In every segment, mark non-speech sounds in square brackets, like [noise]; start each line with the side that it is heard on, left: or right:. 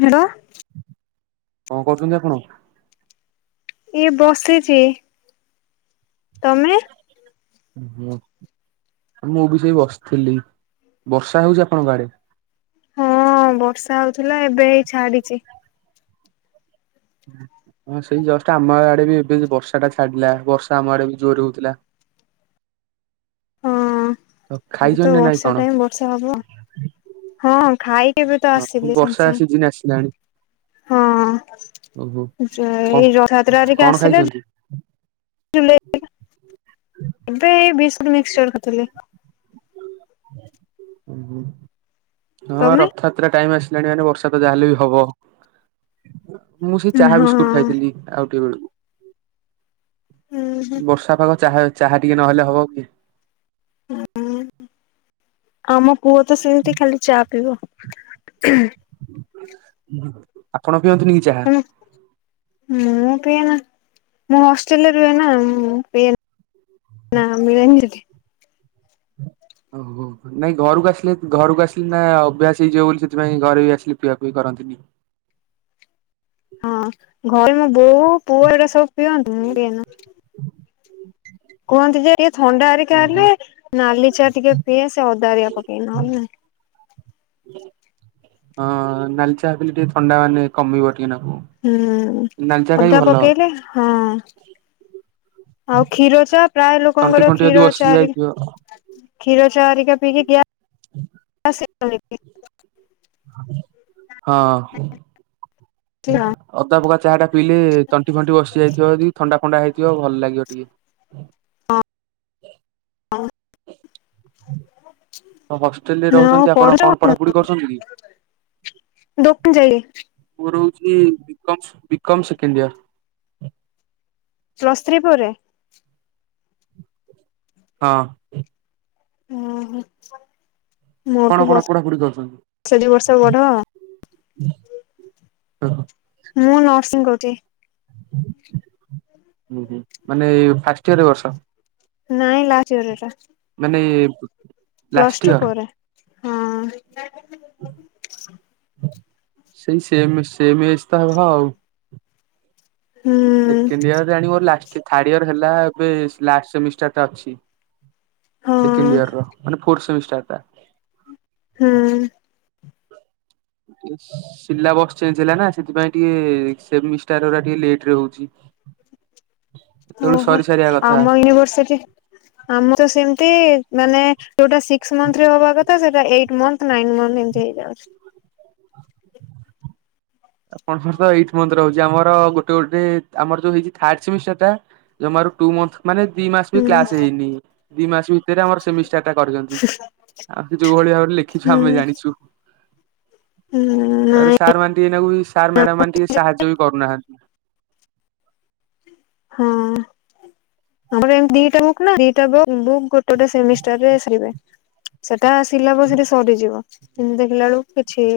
left: Hello.
right: କଣ କରୁଛନ୍ତି ଆପଣ?
left: ଏଇ ବସିଛି। ତମେ?
right: ହଁ ମୁଁ ବି ସେଇ ବସିଥିଲି ବର୍ଷା ହଉଛି ଆପଣଙ୍କ ଆଡେ।
left: ହଁ ବର୍ଷା ହଉଥିଲା ଏବେ ଏଇ ଛାଡିଛି।
right: ହଁ ସେଇ ଜଷ୍ଟ ଆମ ଆଡେ ବି ଏବେ ବର୍ଷା ଟା ଛାଡିଲା ବର୍ଷା ଆମ ଆଡେ ବି ଜୋର ହଉଥିଲା।
left: ହଁ
right: ତ
left: ଏବେ
right: ଖାଇଛନ୍ତି
left: ତ
right: ନା ନାଇଁ
left: ବର୍ଷା
right: କଣ
left: ଟାଇମ ବର୍ଷ ସା ହବ ହଁ ଖାଇକି ଏବେତ ଆସିଲି ସାଙ୍ଗେ
right: ବର୍ଷା ସିଜିନ ଆସିଲାଣି
left: ସାଙ୍ଗେ।
right: ଓହୋ
left: ହଁ ଯ
right: କଣ
left: ଏଇ ରଥଯାତ୍ରା ହେରିକା
right: କଣ
left: ଆସିଲେ
right: ଖାଇଛନ୍ତି?
left: ଏବେ ଏଇ ବିସ୍କୁଟ ମିକ୍ସଚର୍ ଖାଉଥିଲି।
right: ଉଁ ହୁଁ ହଁ
left: ତମେ
right: ରଥଯାତ୍ରା ଟାଇମ ଆସି ଲାଣି ମାନେ ବର୍ଷା ତ ଯାହାେଲେ ବି ହବ। ମୁଁ ସେ ଚାହା
left: ହଁ
right: ବିସ୍କୁଟ ଖାଇଥିଲି ଆଉ ଟିକେ ବେଳକୁ
left: ଉହୁଁ।
right: ବର୍ଷା ପାଗ ଚାହା ଚାହା ଟିକେ ନହେଲେ ହବ କି
left: ଆମ ପୁଅ ତ ସେମିତି ଖାଲି ଚା ପିଇବ।
right: ଆପଣ ପିଅନ୍ତିନି କି ଚାହା?
left: ହେଲା ମୁଁ ପାଏନା। ମୁଁ ହଷ୍ଟେଲ ରୁହେ ନା ମୁଁ ପିଏନି ନା ମିଳେନି ଏଠି।
right: ଆଉ ହଉ ନାଇଁ ଘରକୁ ଆସିଲେ ଘରକୁ ଆସିଲି ନା ଅଭ୍ୟାସ ହେଇଯିବ ବୋଲି ସେଥିପାଇଁ ଘରେ ବି ଆସିଲି ପିଆପୁଇ କରନ୍ତିନି।
left: ହଁ ଘରେ ମୋ ବୋଉ ପୁଅ ଏରା ସବୁ ପିଅନ୍ତୁ ମୁଁ ପିଏନା। କୁହନ୍ତି ଯେ ଇଏ ଥଣ୍ଡା ଆରିକା
right: ଓହୋ
left: ହେଲେ ନାଲି ଚା ଟିକେ ପିଏ ସେ ଅଦା ଆରିକା ପକେଇ ନହେଲେ ନାଇ।
right: ହଁ ନାଲି ଚା ପିଇଲେ ଟିକେ ଥଣ୍ଡା ମାନେ କମିବ ଟିକେ ନାକୁରୁ।
left: ହୁଁ ଅଦା ପକେଇଲେ ହଁ ଆଉ କ୍ଷୀର ଚା ପ୍ରାୟ
right: ତଣ୍ଟି
left: ଲୋକଙ୍କର
right: ଫଣ୍ଟି ଯଦି
left: କ୍ଷୀର
right: ବସି
left: ଚା
right: ଯାଇଥିବ
left: ରିକା ଖୀର ଚା ହରିକା ପିିଇକି ଗ୍ୟା
right: [inaudible]
left: ସେ [unintelligible]
right: ହଁ
left: ହ [unintelligible]
right: ଅଦା ପକା ଚାହା ଟା ପିଇଲେ ତଣ୍ଟି ଫଣ୍ଟି ବସିଯାଇଥିବ ଯଦି ଥଣ୍ଡା ଫଣ୍ଡା ହେଇଥିବ ଭଲ ଲାଗିବ ଟିକେ।
left: ହଁ [inaudible]
right: ତ ହଷ୍ଟେଲ ରେ
left: ଆଉ
right: ରହୁଛନ୍ତି ଆପଣ କଣ ପଢାପଢି କରୁଛନ୍ତି କି?
left: ଦୋକ ଯଳି [unintelligible]
right: ମୋର ହୋଉଚି BCom BCom second year.
left: Plus three ପରେ
right: ହଁ
left: ଓହୋ
right: ଆପଣ
left: ମୋଠୁ
right: କଣ ପଢାପଢି କରୁଛନ୍ତି?
left: ବର୍ଷେ ଦିବର୍ଷ ବଡ।
right: ହ ହ
left: ମୁଁ ନର୍ସିଂ କରୁଛି।
right: ହଁ ହୁଁ ମାନେ ଫାଷ୍ଟ ଇୟର ଏ ବର୍ଷ
left: ନାଇଁ ଲାଷ୍ଟ ଇଅର ଏଟା।
right: ମାନେ ଲାଷ୍ଟ
left: ପ୍ଲସ୍ ଟୁ
right: ଇୟର।
left: ପରେ ହଁ
right: ସେଇ ସେମ ସେମ ଏଗ ତ ହବ ଆଉ
left: ହୁଁ
right: ସେକେଣ୍ଡ ଇୟର ଜାଣି ମୋର ଲାଷ୍ଟ୍ ଥାର୍ଡ ଇୟର ହେଲା ଏବେ ଲାଷ୍ଟ ସେମିଷ୍ଟାର ଟା ଅଛି।
left: ହଁ
right: ସେକେଣ୍ଡ ଇୟର ର ମାନେ ଫୋର୍ଥ ସେମିଷ୍ଟାର ଟା
left: ହୁଁ
right: ସିଲାବସ ଚେଞ୍ଜ ହେଲା ନା ସେଥିପାଇଁ ଟିକେ ସେମିଷ୍ଟାର ଗୁରା ଟିକେ ଲେଟରେ ହଉଛି।
left: [inaudible]
right: ସେତେବେଳୁ
left: ଓହୋ
right: ସରି ସାରିବା କଥା।
left: ଆମ ୟୁନିଭରସିଟି ଆମର ତ ସେମିତି ମାନେ ଯୋଉଟା ସିକ୍ସ ମନ୍ଥରେ ହବା କଥା ସେଟା ଏଇଟ ମନ୍ଥ, ନାଇନ ମନ୍ଥ ଏମତି ହେଇଯାଉଚି।
right: ଆପଣଙ୍କର ତ ଏଇଟ ମନ୍ଥରେ ହେଉଚି ଆମର ଗୋଟେ ଗୋଟେ ଆମର ଯୋଉ ହେଇଚି ଥାର୍ଡ ସେମିଷ୍ଟାର ଟା ଯମାରୁ ଟୁ ମନ୍ଥ ମାନେ ଦି ମାସ ବି
left: ହୁଁ
right: କ୍ଲାସ୍ ହେଇନି ଦି ମାସ ଭିତରେ ଆମର ସେମିଷ୍ଟାର ଟା କରିଚନ୍ତି। ଆଉ ସେ ଯୋଉ ଭଳି ଭାବରେ ଲେଖିଚୁ
left: ହୁଁ
right: ଆମେ ଜାଣିଛୁ
left: ହୁଁ
right: ତାପରେ
left: ନାଇଁ
right: ସାର୍ ମାନେ ଟିକେ [unintelligible] ସାର୍, ମ୍ୟାଡାମ୍ ମାନେ ଟିକେ ସାହାଯ୍ୟ ବି କରୁନାହାନ୍ତି।
left: ହଁ। ଆମର ଏମତି ଦି ଟା ବୁକ୍ ନା ଦିଟା ବୁକ୍ ବୁକ୍ ଗୋଟେ ଗୋଟେ ସେମିଷ୍ଟାର୍ ରେ ସାରିବେ। ସେଟା ସିଲାବସ୍ ରେ ସରିଯିବ କିନ୍ତୁ ଦେଖିଲା ବେଳକୁ କିଛି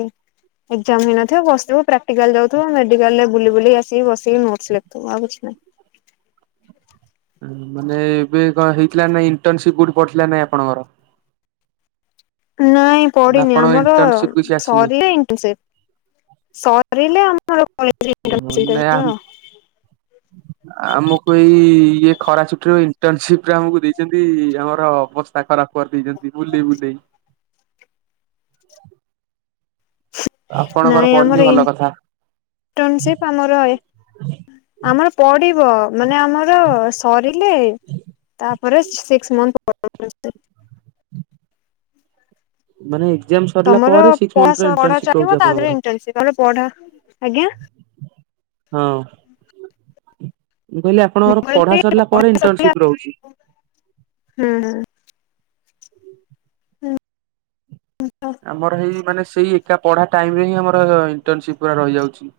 left: ଏକ୍ଜାମ୍ ହେଇନଥିବ ବସଥିବୁ ପ୍ରାକ୍ଟିକାଲ୍ ଯାଉଥିବ ମେଡିକାଲରେ ବୁଲି ବୁଲି ଆସିକି ବସିକି ନୋଟ୍ସ ଲେଖୁଥିବ ଆଉ କିଛି ନାହିଁ।
right: ଏ ମାନେ ଏବେ କଣ ହେଇଥିଲା ନା ଇଣ୍ଟନସିପ୍ କୋଉଠି ପଡ଼ିଥିଲା ନାଇଁ ଆପଣଙ୍କର?
left: ନାଇଁ
right: ନା
left: ପଡିି଼ନି
right: ଆପଣଙ୍କ
left: ଆମର
right: ଇଣ୍ଟର୍ନସିପ କିଛି ଆସିନି?
left: ସରିଲେ ଇଣ୍ଟନସିପ୍। ସରିଲେ ଆମର [inaudible]
right: ମାନେ ଆମ ଆମକୁ ଏଇ ଇଏ ଖରା ଛୁଟି ରୁ ଇଣ୍ଟନସିପ୍ ରେ ଆମକୁ ଦେଇଛନ୍ତି ଆମର ଅବସ୍ ତା ଖରାପ୍ କରି ଦେଇଚନ୍ତି ବୁଲି ବୁଲେଇ। ଆପଣଙ୍କର
left: ନାଇଁ
right: ପଡିନି
left: ଆମର
right: ଭଲ
left: ଇନ୍
right: କଥା।
left: ଟନସିପ୍ ପାମର ଅଏ ଆମର ପଡ଼ିବ। ମାନେ ଆମର ସରିଲେ ତାପରେ ସିକ୍ସ୍ ମନ୍ଥ୍ [inaudible]
right: ମାନେ ଏକ୍ଜାମ ସରିଲା
left: ତମର
right: ପରେ ସିକ୍ସ
left: ପଢ଼ା
right: ମନ୍ଥର
left: ସ ପଢା
right: ଇଣ୍ଟର୍ନସିପ ରହୁଛି
left: ଚାଲିବ
right: ଆପଣଙ୍କର
left: ତାଦେହରେ ଇଣ୍ଟନ୍ସିପ୍ ତାପରେ ପଢା ଆଜ୍ଞା।
right: ହଁ। ମୁଁ କହିଲି
left: ମୁଁ
right: ଆପଣଙ୍କର ପଢ଼ା
left: କହିଲି
right: ସରିଲା ପରେ
left: ପଢା
right: ଇଣ୍ଟନ୍
left: ସରିଲା
right: ସିପ୍ ରହୁଚି।
left: ହୁଁ।
right: ଆମର ହେଇ ମାନେ ସେଇ ଏକା ପଢ଼ା ଟାଇମ୍ ରେ ହିଁ ଆମର ଇଣ୍ଟନସିପ୍ ପୁରା ରହିଯାଉଛି।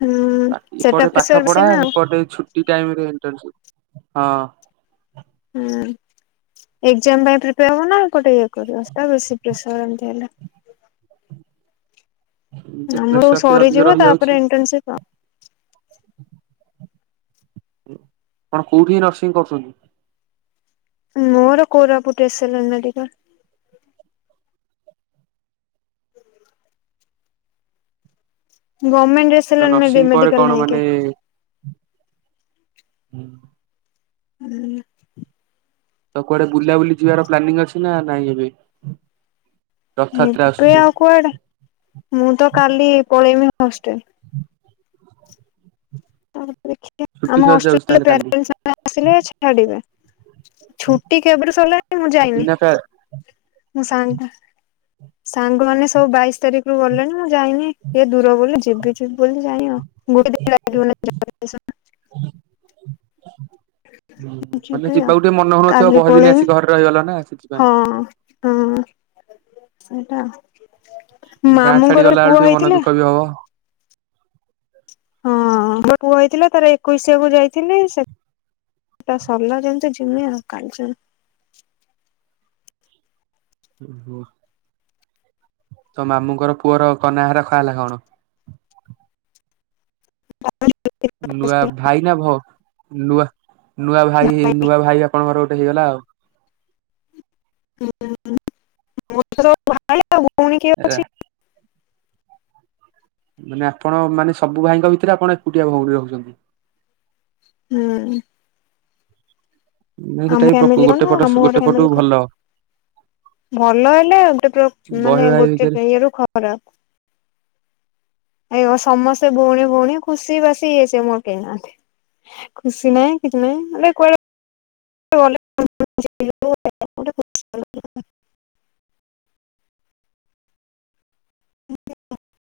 left: ହୁଁ
right: ଆ
left: ସେଟା
right: ଇପଟେ ପାଠ
left: ପ୍ରେସର
right: ପଢ଼ା
left: ବେଶୀ ନା ଆଉ
right: ହିପଟେ ଛୁଟି ଟାଇମ୍ ରେ ଇଣ୍ଟନସିପ୍ ହଁ।
left: ହୁଁ ଏକ୍ଜାମ ପାଇଁ ପ୍ରିପେୟାର୍ ହବ ନା ଏପଟେ ଇଏ କରିବ ସେଟା ବେଶୀ ପ୍ରେସର୍ ଏମତି ହେଲେ।
right: ଏମିତିରେ
left: ତମର
right: ପ୍ରେସର ଟିକେ ଅଧିକ
left: ସରିଯିବ
right: ରହିଯାଉଛି
left: ତାପରେ ଇଣ୍ଟନସିପ୍
right: ଉଁ ଆପଣ କୋଉଠି ହି ନର୍ସିଂ କରୁଚନ୍ତି?
left: ମୋର କୋରାପୁଟୁ ଏସେଲାଲ୍ ମେଡିକାଲ୍। ଗମେଣ୍ଟ
right: ତ
left: ଏସେଲାଲ୍
right: ନର୍ସିଂ ପରେ
left: ମେଡି-ମେଡିକାଲ
right: କଣ
left: ନାହିଁ କେ
right: ମାନେ ହୁଁ।
left: ହୁଁ।
right: ତ କୁଆଡ଼େ ବୁଲା ବୁଲି ଯିବାର ପ୍ଲାନିଂ ଅଛି ନା ନାଇଁ ଏବେ? ରଥଯାତ୍ରା
left: ଏବେ
right: ଆସୁଛି
left: ଆଉ କୁଆଡ଼େ ମୁଁ ତ କାଲି ପଳେଇମି ହଷ୍ଟେଲ୍। [inaudible] ଦେଖିଆ
right: ଛୁଟି
left: ଆମ
right: ସରିଯାଉଛି
left: ହଷ୍ଟେଲ ରେ
right: ତାହେଲେ
left: ପ୍ରା
right: କାଲି
left: [inaudible] ସମୟ ଆସିଲେ ଛାଡ଼ିବେ। ଛୁଟି କେବେ ଠୁ ସରିଲାଣି ମୁଁ ଯାଇନି
right: ବିନା ପା
left: ମୁଁ ସାଙ୍ଗ ଟା ସାଙ୍ଗମାନେ ସବୁ ବାଇଶି ତାରିଖରୁୁ ଗଲେଣି ମୁଁ ଯାଇନି ଇଏ ଦୂର ବୋଲି ଯିବି ଯିବି ବୋଲି ଜାଇନି ଆଉ। ଗୋଟେ ଦିନ ଲାଗିବ [unintelligible]
right: ହୁଁ ମାନେ
left: ଯିବି ଆଉ
right: ଯିବାକୁ ଟିକେ ମନ ହଉନଥିବ
left: କାଲି
right: ବହେ ଦିନ
left: ପଳେଇବି
right: ଆସି ଘରେ ରହିଗଲ ନା ସେଥିପାଇଁ।
left: ହଁ ହଁ ସେଇଟା ମାମୁଁଙ୍କର ପୁଅ ହେଇଥିଲା
right: ର
left: ହଁ ତାଙ୍କ ପୁଅ ହେଇଥିଲା ତାର ଏକୋଇଶିଆକୁ ଯାଇଥିଲି ସେ ଟା ସରିଲା ଯେମିତି ଯିମି ଆଉ କାଲଚେର୍।
right: ହୁଁ ହୁଁ। ତମ ମାମୁଙ୍କର ପୁଅର କନ୍ ନାଁ ରଖା ହେଲା କଣ? ନୂଆ ଭାଇ ନା ଭ ନୂଆ ନୂଆ ଭାଇ ନୂଆ ଭାଇ ଆପଣଙ୍କର ଗୋଟେ ହେଇଗଲା ଆଉ।
left: [unintelligible] ଭାଇ ଆଉ ଭଉଣୀ କିଏ
right: ଏ
left: ଅଛି?
right: ମାନେ ଆପଣ ମାନେ ସବୁ ଭାଇଙ୍କ ଭିତରେ ଆପଣ ଏକୁଟିଆ ଭଉଣୀ ରହୁଛନ୍ତି।
left: ହୁଁ।
right: ନାଇଁ ସେଟା
left: ଆମ
right: ବି
left: ଫ୍ୟାମିଲି
right: ଗୋଟେ
left: କଣ
right: ପଟ
left: ମାମୁଁ
right: ଗୋଟେ
left: ଘର
right: ପଟୁ
left: ଫ୍ୟାମିଲି କ
right: ଭଲ
left: ଭଲ ହେଲେ ଗୋଟେ ପୁରା
right: ବହେ
left: ମାନେ
right: ଭାଇ ଭିତରେ
left: ଗୋଟେ କେ ଇଏରୁ ଖରାପ। ଏ ଓ ସମସ୍ତେ ଭଉଣୀ ଭଉଣୀ ଖୁସି ବାସି ଏଇ ସିଏ ମୋର କେହିନାହାନ୍ତି। ଖୁସି ନାହିଁ କିଛି ନାହିଁ ମାନେ କୁଆଡ଼େ ଗଲେ [inaudible] [inaudible]